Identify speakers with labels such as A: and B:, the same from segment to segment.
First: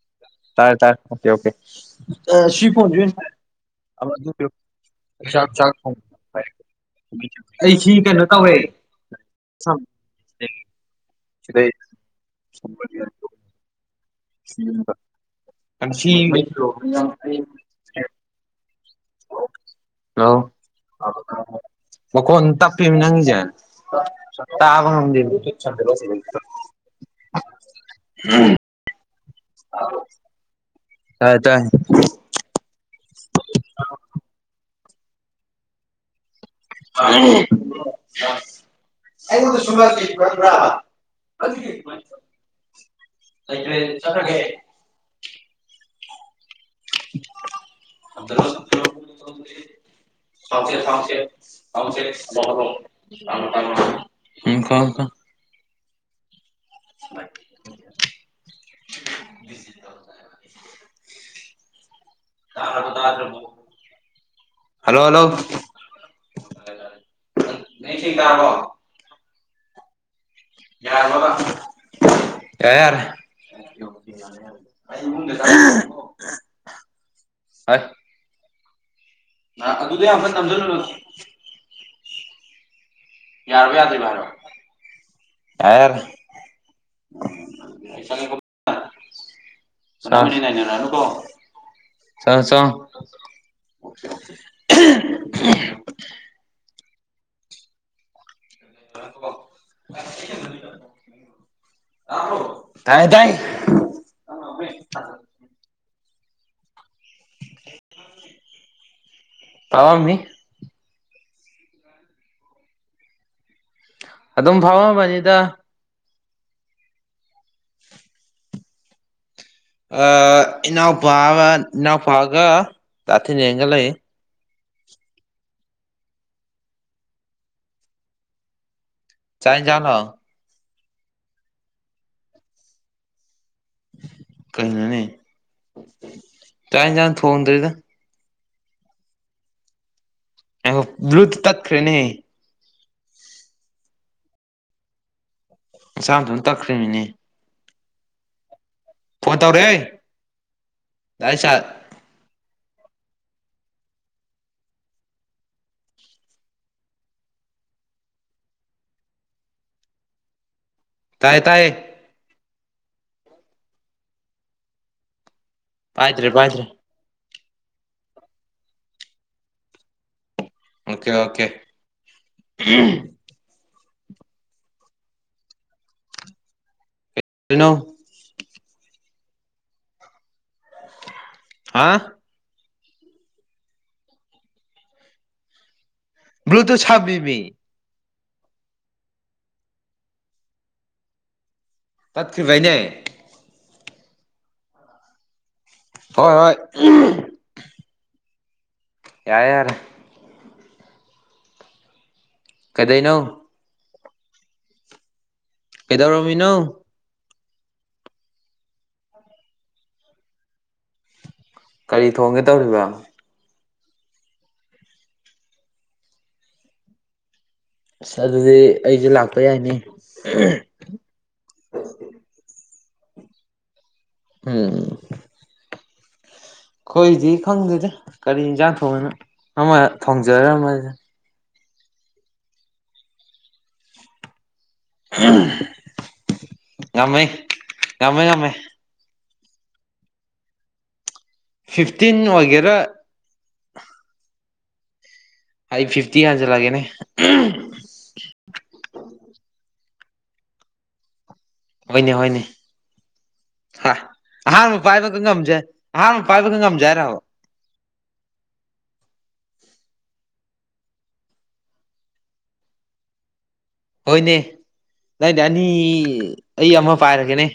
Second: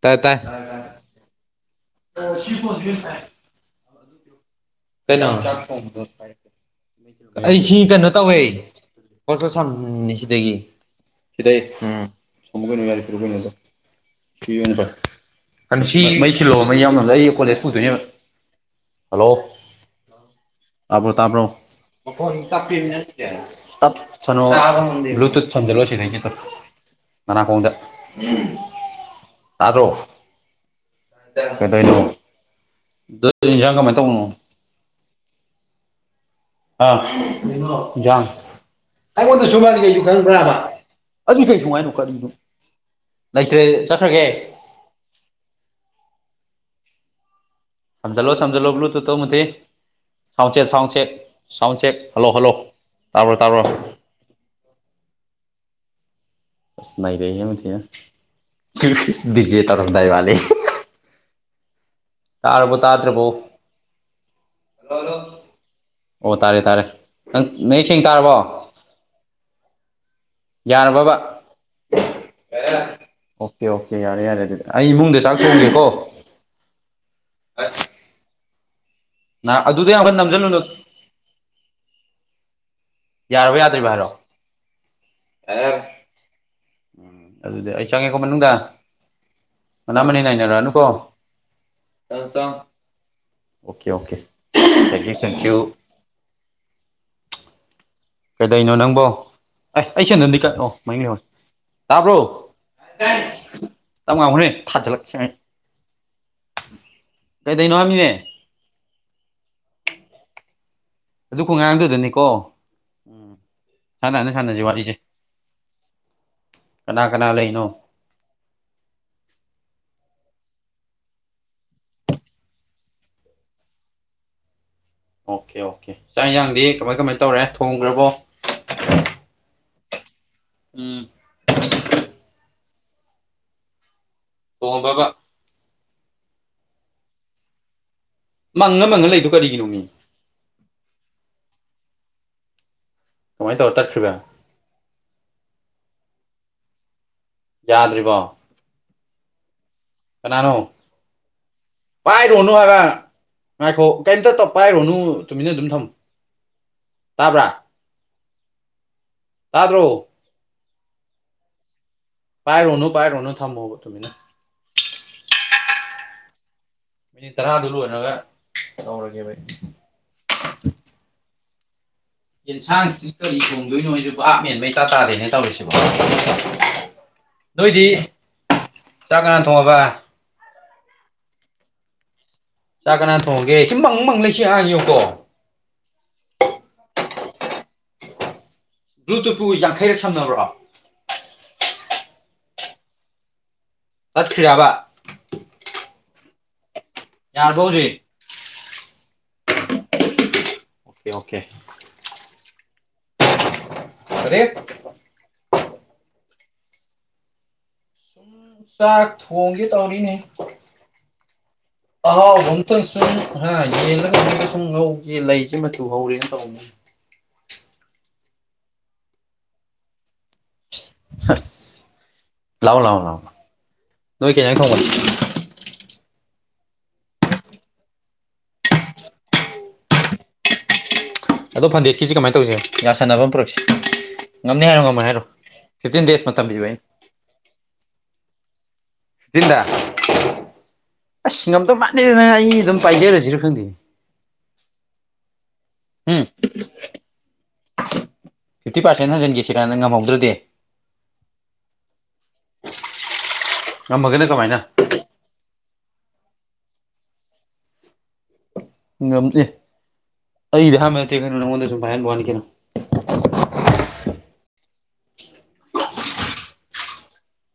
A: ꯇꯥꯏ ꯇꯥꯏ
B: ꯇꯥꯔꯦ ꯇꯔꯦ ꯑꯣꯀꯦ ꯑꯣꯀꯦ
A: ꯀꯩꯅꯣ
B: ꯆꯥꯛ ꯆꯥꯛ ꯊꯣꯡ
A: ꯑꯩ ꯁꯤ ꯀꯩꯅꯣ ꯇꯧꯋꯦ ꯍꯣꯁꯄꯣꯠ ꯁꯝꯃꯤꯅꯤ ꯁꯤꯗꯒꯤ ꯁꯤꯗꯩ ꯎꯝ ꯁꯃꯨ ꯅꯨꯡꯉꯔ ꯐꯔꯅꯦꯗꯣ ꯁꯤ ꯑꯣꯏꯅ ꯐꯔꯦ ꯁꯤ ꯃꯩ ꯊꯤꯜꯂꯣꯕ ꯃꯩ ꯌꯥꯎꯅꯕ ꯑꯩ ꯀꯣꯂꯦꯖ ꯄꯨꯗꯣꯏꯅꯦꯕ ꯍꯜꯂꯣ
B: ꯍꯜꯂꯣ
A: ꯇꯥꯕ꯭ꯔꯣ ꯇꯥꯕ꯭ꯔꯣ
B: ꯃꯈꯣꯟ
A: [unintelligible]
B: ꯇꯞꯄꯤꯃꯤ ꯅꯪꯒꯤꯁꯦ
A: ꯇꯥꯠꯁꯅꯣ
B: ꯇꯥꯕ ꯉꯝꯗꯦꯃꯤ
A: ꯕꯂꯨꯇꯨꯠ ꯁꯃꯖꯤꯜꯂꯣ ꯁꯤꯗꯒꯤ ꯇꯨ ꯅꯅꯥꯀꯣꯡꯗ ꯇꯥꯗ꯭ꯔꯣ
B: ꯇꯥꯏ ꯇꯥꯏ
A: ꯀꯩꯗꯧꯔꯤꯅꯣ ꯑꯗꯨ ꯏꯟꯁꯥꯡ ꯀꯃꯥꯏꯅ ꯇꯧꯕꯅꯣ ꯑ ꯏꯟꯖꯥꯡ ꯑꯩꯉꯣꯟꯗ ꯁꯨꯝ ꯍꯥꯏꯁꯤ ꯀꯩꯅ‌ꯣ ꯈꯪꯕ꯭ꯔꯥꯕ ꯑꯗꯨ ꯀꯩꯁꯨꯡꯉꯨ ꯍꯥꯏꯅ‌ꯣ ꯀꯔꯤꯅ‌ꯣ ꯂꯩꯇ꯭ꯔꯦ ꯆꯠꯈ꯭ꯔꯒꯦ ꯁꯝꯖꯜꯂꯣ ꯁꯝꯖꯜꯂꯣ ꯕ꯭ꯂꯨꯇꯨꯠꯇꯣ ꯃꯨꯊꯤ
B: [unintelligible]
A: ꯁꯥꯎꯟ ꯆꯦꯛ
B: ꯊꯝꯁꯦ
A: ꯁꯥꯎꯟ ꯆꯦꯛ
B: ꯊꯝꯁꯦ
A: ꯁꯥꯎꯟ ꯆꯦꯛ
B: ꯊꯝꯁꯦ
A: ꯍꯜꯂꯣ ꯍꯜꯂꯣ
B: ꯍꯂꯣ
A: ꯇꯥꯕ꯭ꯔꯣ
B: ꯍꯂ‌ꯣ ꯊꯝ
A: ꯇꯥꯕ꯭ꯔꯣ
B: ꯊꯝꯃ‌ꯦ ꯎꯝ ꯀ ꯀꯣ
A: ꯅꯩꯔꯦ ꯌꯨꯝꯁꯤꯒ ꯗꯤꯖ‌ꯦ ꯇꯧꯔꯝꯗꯥꯏ ꯃꯥꯜꯂ‌ꯦ ꯇꯥꯔꯕꯣ ꯇꯥꯗ꯭ꯔꯕꯣ
B: ꯍꯜꯂꯣ
A: ꯍꯂ‌ꯣ
B: ꯍꯜꯂꯣ
A: ꯑꯣ ꯇꯥꯔꯦ ꯇꯥꯔꯦ ꯅꯪ ꯅꯪ ꯃꯌ‌ꯦꯛꯁꯦꯡ ꯇꯥꯔꯕꯣ ꯌꯥꯔꯕꯕ
B: [unintelligible]
A: ꯑꯣꯀꯦ ꯑꯣꯀꯦ ꯌꯥꯔꯦ ꯌꯥꯔꯦ ꯑꯗꯨꯗꯤ ꯑꯩ
B: ꯌꯥꯔ‌ꯦ
A: ꯏꯃꯨꯡꯗ ꯆꯥꯛ
B: ꯌꯥꯔ‌ꯦ
A: ꯇꯥꯏ ꯅꯥ ꯑꯗꯨꯗ ꯌꯥꯝꯀꯟ ꯅꯝꯖꯤꯜꯂꯨꯅꯨ ꯌꯥꯔꯕ ꯌꯥꯗꯔꯤꯕ ꯍꯥꯏꯔꯣ ꯌꯥꯔ‌‌ꯦ ꯌꯥꯔ‌‌ꯦ
B: ꯌꯥꯔꯦ ꯌꯥꯔꯦ
A: ꯎꯝ ꯑꯗꯨꯗꯤ ꯑꯩ ꯆꯪꯉꯦꯀꯣ ꯃꯅꯨꯡꯗ ꯃꯅꯥ ꯃꯅꯤ
B: ꯁꯥꯅꯤꯟ
A: ꯅꯩꯅꯔꯛꯑꯅꯨꯀꯣ
B: ꯅꯥꯏꯅꯔꯛꯑꯅꯨꯀꯣ ꯆꯥꯎ ꯆꯥꯎ
A: ꯑꯣꯀꯦ ꯑꯣꯀꯦ ꯊꯦꯡꯀ꯭ꯌꯨ ꯊꯦꯡꯀ꯭ꯌꯨ ꯀꯩꯗꯧꯔꯤꯅꯣ ꯅꯪꯕꯣ ꯑꯦ ꯑꯩ ꯁꯦꯗꯟꯗꯤ ꯀꯥꯏ ꯑ‌ꯣ ꯃꯅꯤꯡꯗ ꯂꯩꯍꯧꯔ‌ꯦ
B: ꯇꯥꯏ ꯇꯥꯏ
A: ꯇꯞꯉꯍꯅꯦ ꯊꯥꯖꯤꯜꯂꯛꯁꯦ ꯀꯩꯗꯩꯅꯣ ꯍꯥꯏꯃꯤꯅꯦ
B: ꯄꯥꯎ ꯃꯤ
A: ꯑꯗꯨ ꯈꯉꯥꯡꯗꯨꯗꯅꯤꯀꯣ ꯎꯝ ꯁꯥꯟꯅ ꯍꯅ
B: ꯑꯗꯨꯝ
A: ꯁꯥꯟꯅꯁꯤ ꯋꯥꯠꯂꯤꯁꯦ
B: ꯐꯥꯎꯔꯝꯃꯅꯤꯗ
A: ꯀꯅꯥ ꯀꯅꯥ ꯂꯩꯅꯣ
B: ꯏꯅꯥꯎꯄꯥ ꯏꯅꯥꯎꯄꯥꯒ ꯇꯥꯊꯤꯅꯦꯒ ꯂꯩ
A: ꯑꯣꯀꯦ ꯑꯣꯀꯦ ꯆꯥꯛ ꯍꯌꯥꯡꯗꯤ ꯀꯃꯥꯏ ꯀꯃꯥꯏꯅ ꯇꯧꯔꯦ ꯊꯣꯡꯈ꯭ꯔꯕꯣ
B: ꯆꯥꯏꯖꯅꯣ
A: ꯎꯝ
B: ꯀꯩꯅꯩꯅꯣꯅꯦ
A: ꯊꯣꯡꯉꯝꯕꯕ
B: ꯇꯥꯏꯟ ꯆꯅ ꯊꯣꯟꯗ꯭ꯔꯤꯗ
A: ꯃꯪꯉ ꯃꯪꯉ ꯂꯩꯗꯨꯣ ꯀꯔꯤꯒꯤꯅꯣꯅꯤ
B: ꯑꯦꯣ ꯭ꯂꯨꯇꯨꯊ ꯇꯠ ꯐ꯭꯭ꯔꯦꯅꯦ
A: ꯀꯃꯥꯏꯅ ꯇꯧꯔ ꯇꯠꯈ꯭ꯔꯤꯕꯥ
B: ꯃꯁꯥꯝꯇ‌ꯣꯝ ꯇꯛꯈ꯭ꯔꯤꯝꯅ‌ꯦꯃꯤ
A: ꯌꯥꯗ꯭ꯔꯤꯕꯣ
B: ꯐꯣꯟ ꯇꯧꯔꯦ
A: ꯀꯅꯥꯅꯣ ꯄꯥꯏꯔꯨꯅꯨ ꯍꯥꯏꯕ ꯉꯥꯏꯈꯣ ꯀꯩꯝꯇ ꯇꯧ ꯄꯥꯏꯔꯨꯅꯨ ꯇꯨꯃꯤꯟꯅ ꯑꯗꯨꯝ ꯊꯝꯃꯣ ꯇꯥꯕ꯭ꯔꯥ ꯇꯥꯗ꯭ꯔꯣ
B: ꯇꯥꯏ ꯇꯥꯏ
A: ꯄꯥꯏꯔꯣꯅꯨ ꯄꯥꯏꯔꯣꯅꯨ ꯊꯝꯃ‌ꯣꯕ ꯇꯨꯃꯤꯅ
B: ꯄꯥꯏ꯭ꯗꯔ‌ꯦ ꯄꯥꯏ꯭ꯗꯔ‌ꯦ
A: ꯃꯤꯅꯤꯠ ꯇꯔꯥꯗꯨ ꯂꯣꯏꯔꯒ ꯇꯧꯔꯒꯦꯕ
B: ꯑꯣꯀꯦ ꯑꯣꯀꯦ
A: ꯌꯦꯟꯁꯥꯡꯁꯤ ꯀꯔꯤ ꯊꯣꯡꯗꯣꯏꯅꯣ ꯑꯩꯁꯨ ꯄꯥꯞ ꯃꯦꯟꯕꯩꯇꯥ ꯇꯥꯗꯦꯅ ꯇꯧꯔꯤꯁꯤꯕ‌ꯣ
B: ꯀꯩꯅꯣ
A: ꯅꯣꯏꯗꯤ ꯆꯥꯛ ꯉ ꯊꯣꯡꯉꯕ
B: ꯍꯥ
A: ꯆꯥꯛ ꯀꯅꯥ ꯊꯣꯡꯉꯒꯦ ꯁꯤ ꯃꯪ ꯃꯪ ꯂꯩ ꯁꯤ ꯑꯥꯉꯨꯀꯣ
B: ꯕ꯭ꯂꯨꯇ ꯁꯕꯤꯃꯤ
A: ꯕ꯭ꯂꯨ ꯇꯨꯠꯄꯨ ꯌꯥꯡꯈꯩꯔꯛ ꯁꯝꯅꯕ꯭ꯔꯣ
B: ꯇꯠ ꯀ꯭ꯔꯤꯕꯅꯦ
A: ꯇꯠꯈꯤꯔꯕ
B: ꯍꯣꯏ ꯍꯣꯏ
A: ꯌꯥꯔꯕꫭ ꯍꯧꯖꯤꯛ
B: ꯌꯥꯔ‌ꯦ ꯌꯥꯔ‌ꯦ
A: ꯑꯣꯀꯦ ꯑꯣꯀꯦ
B: ꯀꯗꯩꯅꯣ
A: ꯀꯔꯤ
B: ꯀꯩꯗꯧꯔꯝꯃꯤꯅꯣ
A: ꯁꯨꯝ ꯆꯥꯛ ꯊꯣꯡꯒꯦ ꯇꯧꯔꯤꯅꯦ
B: ꯀꯔꯤ ꯊꯣꯡꯒꯦ
A: ꯑꯍꯥꯎꯕ ꯑꯃꯇ
B: ꯇꯧꯔꯤꯕ
A: ꯁꯨꯝ ꯌꯦꯜꯂ ꯀꯩꯅꫭ ꯁꯨꯝ ꯉꯧꯒ‌ꯦ ꯂꯩꯁꯦ ꯃꯇꯨ ꯍꯧꯔꯦꯅ ꯇꯧꯕꯅ‌ꯦ
B: ꯑꯁ ꯑꯗꯨꯗꯤ ꯑꯩꯁꯨ ꯂꯥꯛꯄ ꯌꯥꯏꯅ‌ꯦ
A: ꯑꯁ ꯂꯑꯣ ꯂꯥꯎꯑꯣ ꯂꯑꯣ ꯅꫭꯏ ꯀꯩ ꯏꯖꯥꯡ
B: ꯎꯝ
A: ꯊꫭꯡꯕ
B: ꯑꯩꯈꯣꯏꯗꯤ ꯈꯪꯗꯦꯗ ꯀꯔꯤ ꯏꯟꯁꯥꯡ ꯊꯣꯡꯅꯤꯅꯣ ꯑꯃ ꯊꯣꯡꯖꯔꯝꯃꯖꯅꯤ
A: ꯑꯗꯣ ꯐꯟꯗꯦꯠꯀꯤꯁ‌ꯦ ꯀꯃꯥꯏꯅ ꯇꯧꯁꯦ ꯌꯥꯁꯥꯟꯅꯕ ꯑꯃ ꯄꯨꯔꯛꯁꯤ ꯉꯝꯅꯤ ꯍꯥꯏꯔꫭ ꯉꯝ ꯐꯇꯤꯟ
B: ꯉꯝꯃꯦ ꯉꯝꯃꯦ ꯉꯝꯃꯦ
A: ꯗꯕ [unintelligible] ꯑꯁ ꯉꯝꯗꯧ ꯃꯥꯟꯗꯦꯗ
B: ꯐꯤꯐꯇꯤꯟ
A: ꯅꯪ ꯑꯩ
B: ꯑꯣꯏꯒꯦꯔꯥ
A: ꯑꯗꯨꯝ ꯄꯥꯏꯖꯔꯁꯤꯔ ꯈꯪꯗꯦꯅ‌ꯦ
B: ꯑꯩ ꯐꯤꯐꯇꯤ ꯍꯟꯖꯜꯂꯛꯑꯒꯦꯅꯦ
A: ꯐꯤꯐꯇꯤ ꯄꯥꯔꯦꯟ ꯍꯟꯖꯟꯒ‌ꯦ ꯁꯤꯔꯥ ꯉꯝꯍꯧꯗ꯭ꯔꯗꯤ
B: ꯍꯣꯏꯅꯦ ꯍꯣꯏꯅꯦ ꯍ
A: ꯉꯝꯃꯒꯅ ꯀꯃꯥꯏꯅ
B: ꯑꯍꯥꯟꯕ ꯄꯥꯏꯕ ꯉꯝꯖꯦ ꯑꯍꯥꯟꯕ ꯄꯥꯏꯕꯗ ꯉꯝꯖꯦ ꯍꯥꯏꯔꫭ
A: ꯉꯝꯗꯦ ꯑꯩꯗꯤ ꯑꯍꯥꯟꯕ ꯅꯠꯇ‌ꯦ ꯀꯩꯅꫭ ꯅꯣꯡꯉꯣꯟꯗ ꯁꯨꯝ ꯄꯥꯍꯟꯕꯩ ꯋꯥꯅꯤ ꯀꯩꯅꯣ
B: ꯍꯣꯏꯅꯦ ꯑꯩꯅ ꯑꯅꯤ ꯑꯩ ꯑꯃ ꯄꯥꯏꯔꯒꯦꯅꯦ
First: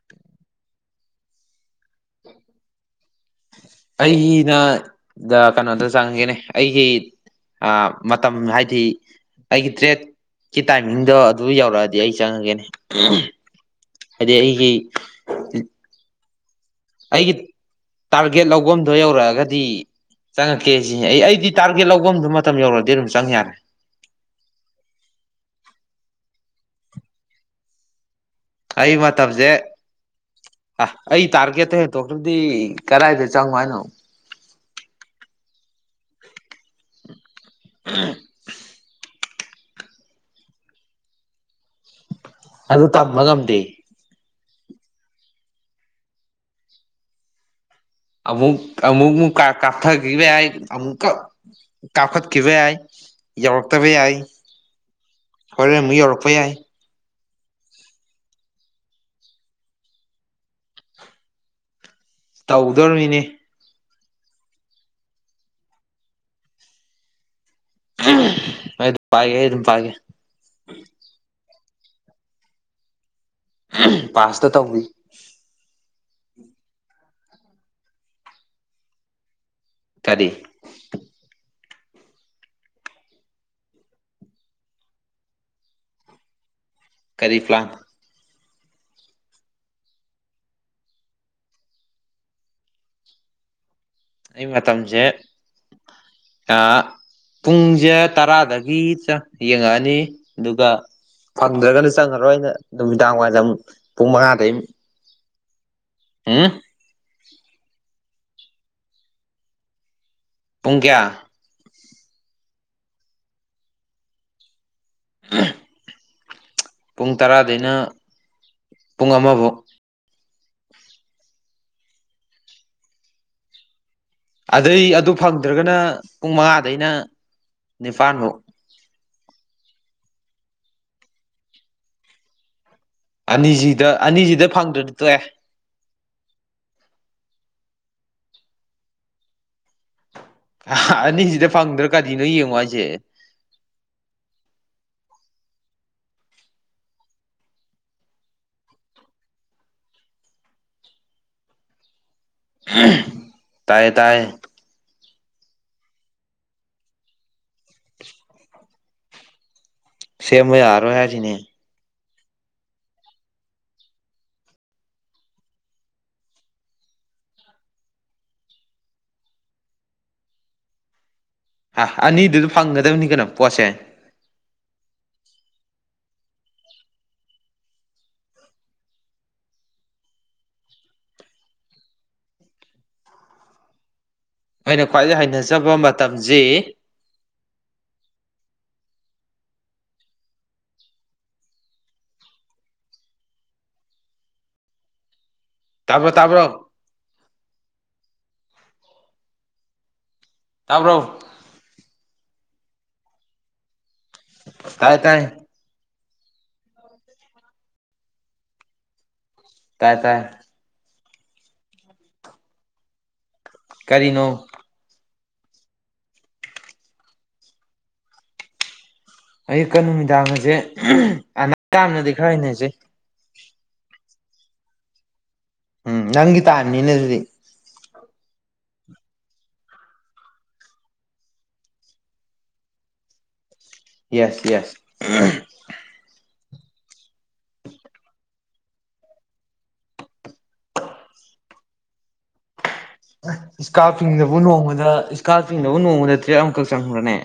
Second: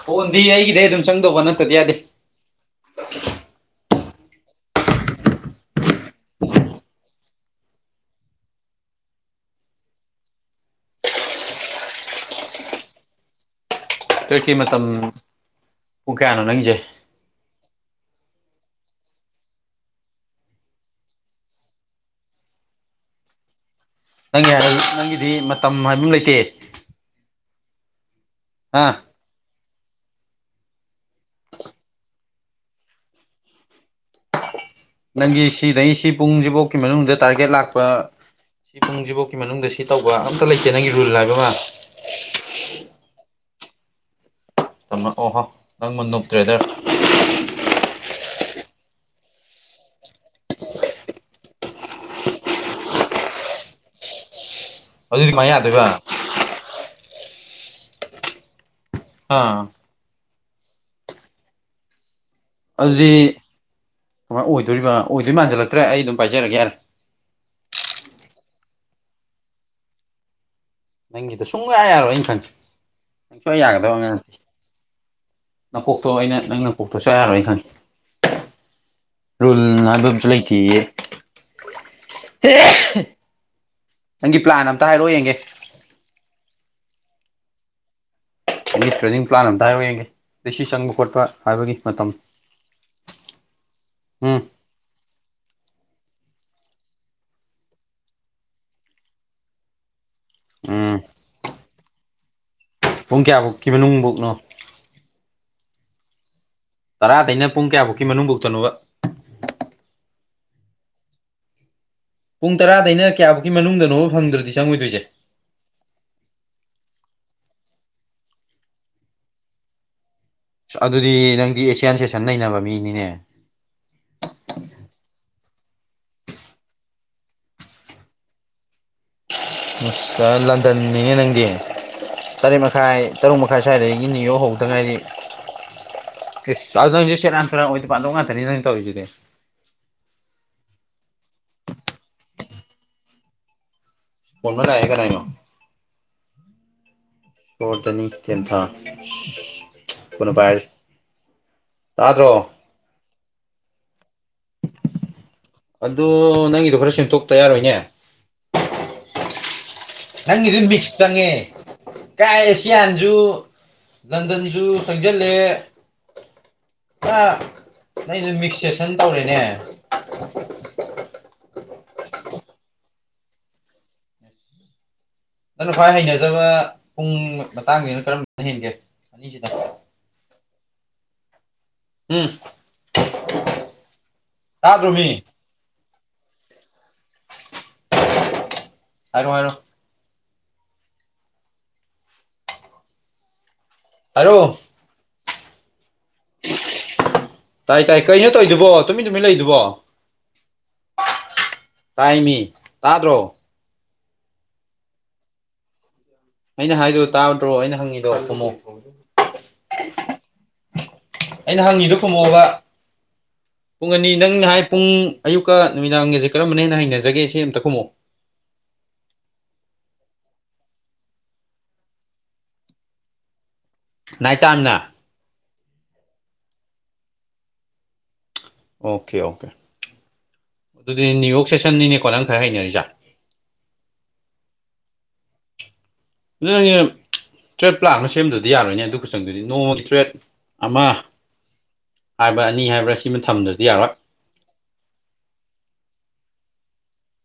A: ꯐꯣꯟꯗꯤ ꯑꯩꯒꯤꯗꯩ ꯑꯗꯨꯝ ꯆꯪꯗꯧꯕ ꯅꯠꯇꯗꯤ ꯌꯥꯗꯦ
B: ꯑꯩꯩꯒꯤꯅ ꯗ ꯀꯩꯅꯣꯗ ꯆꯪꯉꯒꯦꯅꯦ ꯑꯩꯒꯤ ꯑꯥ ꯃꯇꯝ ꯍꯥꯏꯗꯤ ꯑꯩꯒꯤ ꯇ꯭ꯔꯦꯠ ꯀꯤ ꯇꯥꯏꯃꯤꯡꯗꯣ ꯑꯗꯨ ꯌꯧꯔꯛꯑꯗꯤ ꯑꯩ ꯆꯪꯉꯒꯦꯅꯦ ꯍꯥꯏꯗꯤ
A: ꯇꯔꯦꯠꯀꯤ
B: ꯑꯩꯒꯤ
A: ꯃꯇꯝ ꯄꯨꯡ ꯀꯌꯥꯅꯣ ꯅꯪꯒꯤꯁꯦ
B: ꯑꯩꯒꯤ ꯇꯥꯔꯒꯦꯠ ꯂꯧꯕꯝꯗꯣ ꯌꯧꯔꯛꯑꯒꯗꯤ ꯆꯪꯉꯛꯀꯦ ꯁꯤ ꯑꯩꯗꯤ ꯇꯥꯔꯒꯦꯠ ꯂꯧꯕꯝꯗꫭ ꯃꯇꯝ ꯌꯧꯔꯗꯤ ꯑꯗꯨꯝ ꯆꯪ ꯌꯥꯔꯦ
A: ꯅꯪꯒꯤ ꯍꯥꯏ [unintelligible] ꯅꯪꯒꯤꯗꯤ ꯃꯇꯝ ꯍꯥꯏꯕꯃ ꯂꯩꯇꯦ
B: ꯑꯩ
A: ꯑꯥ
B: ꯃꯠ ꯃꯇꯝꯁꯦ ꯑꯥꯏ ꯑꯩ ꯇꯥꯔꯒꯦꯠꯇ ꯍꯦꯟꯇꯣꯛꯈ꯭ꯔꯗꯤ ꯀꯗꯥꯏꯗ ꯆꯪꯉꯣ ꯍꯥꯏꯅꯣ
A: ꯅꯪꯒꯤ ꯁꯤꯗꯩ ꯁꯤ ꯄꯨꯡꯁꯤꯖꯤꯐꯥꯎꯀꯤ ꯃꯅꯨꯡꯗ ꯇꯥꯔꯒꯦꯠ ꯂꯥꯛꯄ ꯁꯤ ꯄꯨꯡꯁꯤꯖꯤꯐꯨꯛ ꯁꯤ ꯃꯅꯨꯡꯗ ꯁꯤ ꯇꯧꯕ ꯑꯝꯇ ꯂꯩꯇꯦ ꯅꯪꯒꯤ ꯔꯨꯜ ꯍꯥꯏꯕ ꯑꯃ
B: ꯑꯗꯨ ꯇꯝꯕ ꯉꯝꯗꯦ
A: ꯑꯣꯍꫭ ꯅꯪꯃ ꯅꯨꯞ ꯇ꯭ꯔꯦꯗꯔ
B: ꯑꯨꯃꯨꯛ ꯑꯃꯨꯛ ꯀꯥꯞꯊꯒꯤꯕ ꯌꯥꯏ ꯑꯃꯨꯛ ꯀ ꯀꯥꯞꯈꯠꯈꯤꯕ ꯌꯥꯏ ꯌꯧꯔꯛꯇꯕ ꯌꯥꯏ
A: ꯑꯗꯨꯗꯤ ꯀꯃꯥꯏ
B: ꯍꯣꯔꯦꯟ
A: ꯌꯥꯗꯣꯏꯕ
B: ꯑꯃꯨꯛ ꯌꯧꯔꯛꯄ ꯌꯥꯏ
A: ꯑꯥ ꯑꯗꯨꯗꯤ
B: ꯇꯧꯗꯣꯔꯤꯅꯦ
A: ꯀꯃꯥꯏꯅ ꯑꯣꯏꯗꯣꯏꯔꯤꯕ ꯑꯣꯏꯗꯣꯏ ꯃꯥꯟꯁꯤꯜꯂꯛꯇ꯭ꯔꯦ ꯑꯩ ꯑꯗꯨꯝ ꯄꯥꯏꯖꯔꯒꯦ ꯌꯔ‌ꯦ
B: ꯑꯩ ꯑꯗꯨꯝ ꯄꯥꯏꯒꯦ ꯑꯩ ꯑꯗꯨꯝ ꯄꯥꯏꯒꯦ
A: ꯅꯪꯒꯤꯗꯨ ꯁꯨꯡꯌꯥ ꯌꯥꯔꯣꯏ ꯑꯩꯅ ꯈꯪꯉꯤ ꯅꯪ ꯁꯨꯡꯌꯥ ꯌꯥꯒꯗꯕ ꯑꯉꯥꯡ
B: ꯄꯥꯁꯇ ꯇꯧꯕꯤ
A: ꯅꯀꯣꯛꯇꯣ ꯑꯩꯅ ꯅꯪ ꯅꯀꯣꯛꯇꯣ ꯁꯨꯡꯌꯥ ꯌꯥꯔꯣꯏ ꯑꯩꯅ ꯈꯪꯉꯤ ꯔꯨꯜ ꯁꯤꯕ [unintelligible] ꯑꯃꯁꯁꯨ
B: ꯀꯔꯤ
A: ꯂꯩꯇꯦꯌꯦ ꯅꯪꯒꯤ ꯄ꯭ꯂꯥꯟ ꯑꯝꯇ ꯍꯥꯏꯔꯛꯑꯣ ꯌꯦꯡꯒꯦ
B: ꯀꯔꯤ ꯄꯂꯥꯟ
A: ꯅꯪꯒꯤ ꯇ꯭ꯔꯦꯗꯤꯡ ꯄ꯭ꯂꯥꯟ ꯑꯝꯇ ꯍꯥꯏꯔꯛꯑꫭ ꯌꯦꯡꯒꯦ ꯑꯗꯩ ꯁꯤ ꯆꯪꯕ ꯈꯣꯠꯄ ꯍꯥꯏꯕꯒꯤ ꯃꯇꯝ [unintelligible]
B: ꯑꯩ ꯃꯇꯝꯁꯦ ꯑꯥ ꯄꯨꯡꯁꯦ ꯇꯔꯥꯗꯒꯤ ꯌꯦꯡꯉꯛꯑꯅꯤ ꯑꯗꯨꯒ
A: ꯎꯝ
B: ꯐꯪꯗ꯭ꯔꯒꯅ ꯆꯪꯉꯔꯣꯏ ꯑꯩꯅ ꯅꯨꯃꯤꯗꯥꯡ
A: ꯄꯨꯡ
B: ꯋꯥꯏꯔꯝ
A: ꯀꯌꯥꯐꯧꯀꯤ
B: ꯄꯨꯡ
A: ꯃꯅꯨꯡꯕꯧꯅꯣ
B: ꯃꯉꯥꯗꯩ ꯑꯝ
A: ꯇꯥꯗꯦꯅꯦ ꯄꯨꯡ ꯀꯌꯥꯐꯥꯎꯀꯤ ꯃꯅꯨꯡ ꯕꯣꯛꯇꯅꯣꯕ
B: ꯄꯨꯡ ꯀ꯭ꯌꯥ
A: ꯄꯨꯡ ꯇꯔꯥꯗꯩꯅ ꯀꯌꯥꯐꯧꯛꯀꯤ ꯃꯅꯨꯡꯗꯅꯣꯕ ꯐꯪꯗ꯭ꯔꯗꯤ ꯆꯪꯉꯣꯏꯗꯣꯏꯁꯦ
B: [unintelligible] ꯄꯨꯡ ꯇꯔꯥꯗꯩꯅ ꯄꯨꯡ ꯑꯃꯐꯥꯎ
A: ꯑꯁ ꯑꯗꯨꯗꯤ ꯅꯪꯗꯤ ꯑꯦꯁꯤꯌꯥꯟ ꯁꯦꯁꯟ ꯅꯩꯅꯕ ꯃꯤꯅꯤꯅꯦ
B: ꯑꯗꯩ ꯑꯗꯨ ꯐꯪꯗ꯭ꯔꯒꯅ ꯄꯨꯡ ꯃꯉꯥꯗꯩꯅ ꯅꯤꯄꯥꯜꯐꯥꯎ
A: [unintelligible] ꯂꯟꯗꯟꯅꯤꯅꯦ ꯅꯪꯗꯤ ꯇꯔꯦꯠ ꯃꯈꯥꯏ ꯇꯔꯨꯛ ꯃꯈꯥꯏ
B: ꯑꯅꯤꯁꯤꯗ
A: ꯁ꯭ꯋꯥꯏꯗꯒꯤ ꯅꯤꯌꯣꯛ
B: ꯑꯅꯤꯁꯤꯗ
A: ꯍꯧꯗ
B: ꯐꯪꯗ꯭ꯔꯗꯤ
A: ꯉꯥꯏꯔꯤ
B: ꯇꯣꯛꯑꯦ
A: ꯏꯁ ꯑꯗꯨ ꯅꯪꯗꯤ ꯁꯦꯔꯥꯟ ꯇꯨꯔꯥꯟ ꯑꯣꯏ ꯄꯥꯗꯕ ꯉꯥꯛꯇꯅꯤ ꯅꯪꯅ ꯇꯧꯔꯤꯁꯤꯗꯤ
B: ꯑꯅꯤꯁꯤꯗ ꯐꯪꯗ꯭ꯔꯥ ꯀꯗꯤꯅꯣ ꯌꯦꯡꯉꯣ ꯍꯥꯏꯁꯦ
A: [unintelligible] ꯅꯣ [unintelligible] ꯇꯦꯟ ꯊꯥ [unintelligible] ꯇꯥꯗ꯭ꯔꯣ
B: ꯇꯥꯏꯌꯦ ꯇꯥꯏ
A: ꯑꯗꯣ ꯅꯪꯒꯤꯗꯣ ꯈꯔ ꯁꯦꯝꯗꯣꯛꯇ ꯌꯥꯔꯣꯏꯅꯦ
B: ꯁꯦꯝꯕ
A: ꯅꯪꯒꯤꯗꯤ
B: ꯌꯥꯔꯣꯏ
A: ꯃꯤꯛ꯭ꯁꯇ ꯆꯪꯉꯦ
B: ꯍꯥꯏꯔꯤꯅꯦ
A: ꯀꯥꯏ ꯑꯦꯁꯤꯌꯥꯟꯁꯨ ꯂꯟꯗꯟꯁꯨ ꯆꯪꯁꯤꯜꯂꯦ ꯑ ꯅꯩꯗꯨ ꯃꯤꯛꯁ ꯁꯦꯁꯟ ꯇꯧꯔꯦꯅꯦ
B: ꯑ ꯑꯅꯤꯗꯨꯗ ꯐꯪꯒꯗꯕꯅꯤ ꯀꯩꯅꯣ ꯄꯣꯠꯁꯦ
A: ꯅꯪꯅ ꯈ꯭ꯋꯥꯏ ꯍꯩꯅꯖꯕ ꯄꯨꯡ ꯃꯇꯥꯡꯁꯤꯅ ꯀꯔꯝꯝꯕꯅ ꯍꯦꯟꯒꯦ ꯑꯅꯤꯁꯤꯗ ꯎꯝ
B: ꯑꯩꯅ
A: ꯇꯥꯗ꯭ꯔꯣ
B: ꯈ꯭ꯋꯥꯏꯗꯩ
A: ꯃꯤ
B: ꯍꯩꯅꯖꯕ ꯃꯇꯝꯁꯤ
A: [unintelligible] ꯍꯥꯏꯔꯣ ꯍꯥꯏꯔꯣ ꯍꯥꯏꯔꯛꯑꯣ
B: ꯇꯥꯕ꯭ꯔꯣ ꯇꯥꯕ꯭ꯔꯣ
A: ꯇꯥꯏ ꯇꯥꯏ ꯀꯩꯅꯣ ꯇꯧꯔꯝꯗꯨꯕꯣ ꯇꯨꯃꯤꯟ ꯇꯨꯃꯤꯟ ꯂꯩꯗꯨꯕꯣ
B: ꯇꯥꯕ꯭ꯔꯣ
A: ꯇꯥꯏꯃꯤ ꯇꯥꯗ꯭ꯔꯣ
B: ꯇꯥꯏ ꯇꯥꯏ
A: ꯑꯩꯅ ꯍꯥꯏꯗꯣ ꯇꯥꯕ ꯅꯠꯇ꯭ꯔꯣ ꯑꯩꯅ ꯍꯪꯉꯤꯗꯣ ꯈꯨꯝꯃꯣ
B: ꯇꯥꯏ ꯇꯥꯏ
A: ꯑꯩꯅ ꯍꯪꯉꯤꯗꯨ ꯈꯨꯝꯃꯣꯕ ꯄꯨꯡ ꯑꯅꯤ ꯅꯪ ꯅ
B: ꯀꯔꯤꯅꯣ
A: ꯍꯥꯏ ꯄꯨꯡ ꯑꯌꯨꯛꯀ ꯅꯨꯃꯤꯗꯥꯡꯒꯁꯦ ꯀꯔꯝꯕꯅꯦ ꯍꯦꯟꯅ ꯍꯩꯅꯖꯒꯦ ꯁꯦ ꯑꯃꯇ ꯈꯨꯃꯛꯑꯣ
B: ꯑꯌꯨꯀꯥ ꯅꯨꯃꯤꯗꯥꯡꯒꯁꯦ [unintelligible] ꯇꯝꯅꯗꯤ ꯈꯔ ꯍꯩꯅꯖꯩ
A: ꯅꯥꯏꯇ ꯇꯥꯏꯝꯅ
B: ꯎꯝ ꯅꯪꯒꯤ ꯇꯥꯏꯝꯅꯤꯅꯦ ꯑꯗꯨꯗꯤ
A: ꯑꯣꯀꯦ ꯑꯣꯀꯦ ꯑꯗꯨꯗꯤ ꯅ꯭ꯌꯨ ꯌꯣꯛ ꯁꯦꯁꯟꯅꯤꯅꯦꯀꯣ ꯅꯪ ꯈꯔ ꯍꯩꯅꯔꯤꯖꯦ
B: ꯌꯦꯁ ꯌꯦꯁ
A: ꯑꯗꯨ ꯅꯪꯒꯝ ꯇ꯭ꯔꯦꯠ ꯄ꯭ꯂꯥꯟ ꯑꯃ ꯁꯦꯝꯗ꯭ꯕꯗꯤ ꯌꯥꯔꯣꯏꯅꯦ ꯑꯗꯨ ꯈꯨꯆꯪꯗꯨꯗꯤ ꯅꯣ ꯇ꯭ꯔꯦꯠ ꯑꯃ ꯍꯥꯏꯕ꯭ꯔ ꯑꯅꯤ ꯍꯥꯏꯕ꯭ꯔꯥ ꯁꯤꯃ ꯊꯝꯗ꯭ꯔꯗꯤ ꯌꯥꯔꯣꯏ
B: ꯏꯁꯀꯥꯔꯄꯤꯡꯗꯕꯨ ꯅꯣꯡꯃꯗ ꯏꯁꯀꯥꯔꯄꯤꯡꯗꯕꯨ ꯅꯣꯡꯃꯗ ꯇ꯭ꯔꯦꯠ ꯑꯃꯈꯛ ꯆꯪꯕ꯭ꯔꯅꯦ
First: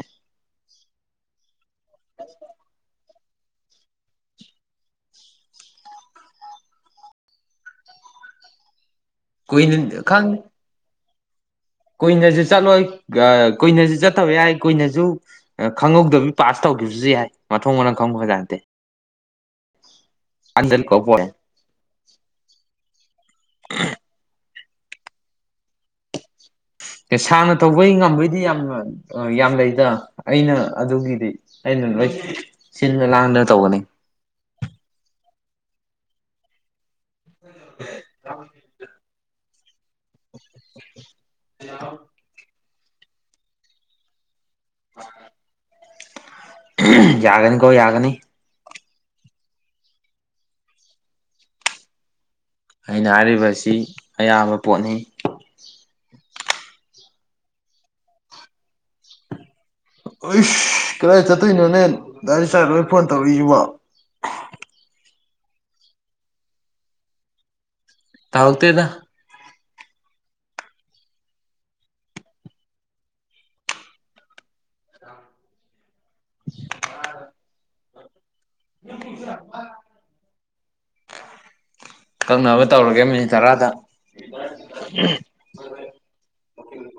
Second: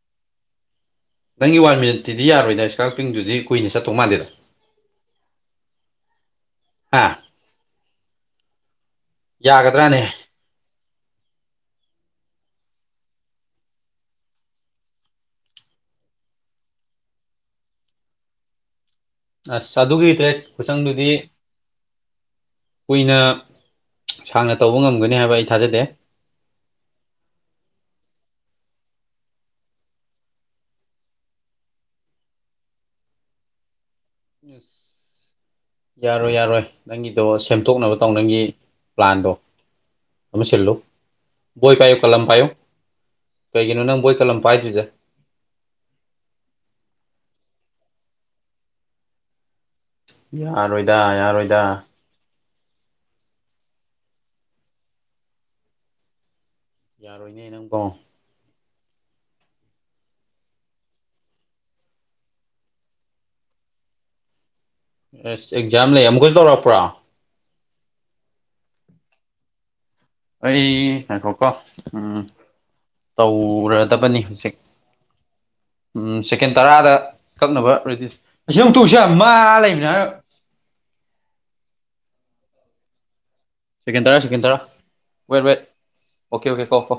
A: ꯅꯪꯒꯤ ꯋꯥꯟ ꯃꯤꯅꯤꯠꯇꯨꯗꯤ ꯌꯥꯔꯣꯏꯗ ꯏꯁꯀꯥꯜ ꯄꯤꯡꯗꯨꯗꯤ ꯀꯨꯏꯅ ꯆꯠꯇꯧ ꯃꯥꯜꯗꯦꯗ ꯑꯥ
B: ꯀꯨꯏꯅ
A: ꯌꯥꯒꯗ꯭ꯔꯥꯅꯦ
B: ꯈꯪ ꯀꯨꯏꯅꯁꯨ ꯆꯠꯂꯣꯏ ꯀꯨꯏꯅꯁꯨ ꯆꯠꯇꯕ ꯌꯥꯏ ꯀꯨꯏꯅꯁꯨ ꯈꯪꯍꯧꯗꯕꯤ ꯄꯥꯁ ꯇꯧꯈꯤꯕꯁꯨ ꯌꯥꯏ ꯃꯊꯣꯡ ꯃꯔꯝ ꯈꯪꯕꯖꯥꯠ ꯅꯠꯇꯦ
A: ꯑꯁ ꯑꯗꯨꯒꯤ ꯇ꯭ꯔꯦꯠ
B: ꯑꯟꯗ ꯀꯧ
A: ꯈꯨꯆꯪꯗꯨꯗꯤ
B: ꯄꯣꯔꯦ
A: ꯀꯨꯏꯅ ꯁꯥꯡꯅ ꯇꯧꯕ ꯉꯝꯒꯅꯤ ꯍꯥꯏꯕ ꯑꯩ ꯊꯥꯖꯗꯦ
B: ꯑꯦ ꯁꯥꯡꯅ ꯇꯧꯕꯩ ꯉꯝꯕꯩꯗꯤ ꯌꯥꯝꯅ ꯑ ꯌꯥꯝ ꯂꯩꯗ ꯑꯩꯅ ꯑꯗꯨꯒꯤꯗꯤ ꯑꯩꯅ ꯂꯣꯏ ꯁꯤꯜꯗ ꯂꯥꯡꯗꯅ ꯇꯧꯒꯅꯤ
A: ꯑꯁ ꯌꯥꯔꯣꯏ ꯌꯥꯔꯣꯏ ꯅꯪꯒꯤꯗꯣ ꯁꯦꯝꯗꯣꯛꯅꯕ ꯇꯧ ꯅꯪꯒꯤ ꯄ꯭ꯂꯥꯟꯗꯣ ꯑꯃ ꯁꯤꯜꯂꯨ ꯕꯣꯏ ꯄꯥꯏꯌꯣ ꯀꯂꯝ ꯄꯥꯏꯌꯣ ꯀꯩꯒꯤꯅꯣ ꯅꯪ ꯕꯣꯏ ꯀꯂꯝ ꯄꯥꯏꯗ꯭ꯔꯤꯗꯦ
B: [unintelligible] ꯌꯥꯒꯅꯤꯀꯣ ꯌꯥꯒꯅꯤ
A: ꯌꯥꯔꯣꯏꯗ ꯌꯥꯔꯣꯏꯗ
B: ꯑꯩꯅ ꯍꯥꯏꯔꯤꯕꯁꯤ ꯑꯌꯥꯝꯕ ꯄꯣꯠꯅꯤ
A: ꯌꯥꯔꯣꯏꯅꯦ ꯅꯪꯀꯣ
B: ꯑꯩꯁ ꯀꯗꯥꯏ ꯆꯠꯇꯣꯏꯅꯣꯅꯦ ꯗꯥꯏ ꯆꯥꯏ ꯂꯣꯏ ꯐꯣꯟ ꯇꯧꯔꯛꯏꯁꯤꯕꯣ
A: ꯑꯦꯁ ꯑꯦꯛꯖꯥꯝ ꯂꯩ ꯑꯃꯨꯛꯀꯁꯨ ꯇꯧꯔꯛꯄ꯭ꯔꯣ
B: ꯇꯥꯥꯎꯛꯇꯗ
A: ꯑꯩ ꯍꯥꯏꯈꯣꯀꯣ ꯎꯝ ꯇꯧꯔꯗꯕꯅꯤ ꯍꯧꯖꯤꯛ ꯁꯦꯀꯦꯟ ꯇꯔꯥꯗ ꯀꯛꯅꯕ ꯔꯦꯗꯤ ꯑꯁꯤ ꯑꯃꯨꯛ ꯇꯧꯁꯦ ꯃꯥ ꯂꯩꯕꯅ
B: ꯀꯛꯅꯕ ꯇꯧꯔꯒꯦ ꯃꯤꯅꯤꯠ ꯇꯔꯥꯗ
A: ꯁꯦꯀꯦꯟ ꯇꯔꯥ ꯁꯦꯀꯦꯟ ꯇꯔꯥ ꯋꯦꯠ ꯋꯦꯠ ꯑꯣꯀꯦ ꯑꯣꯀꯦ ꯀꯣ ꯀꯣ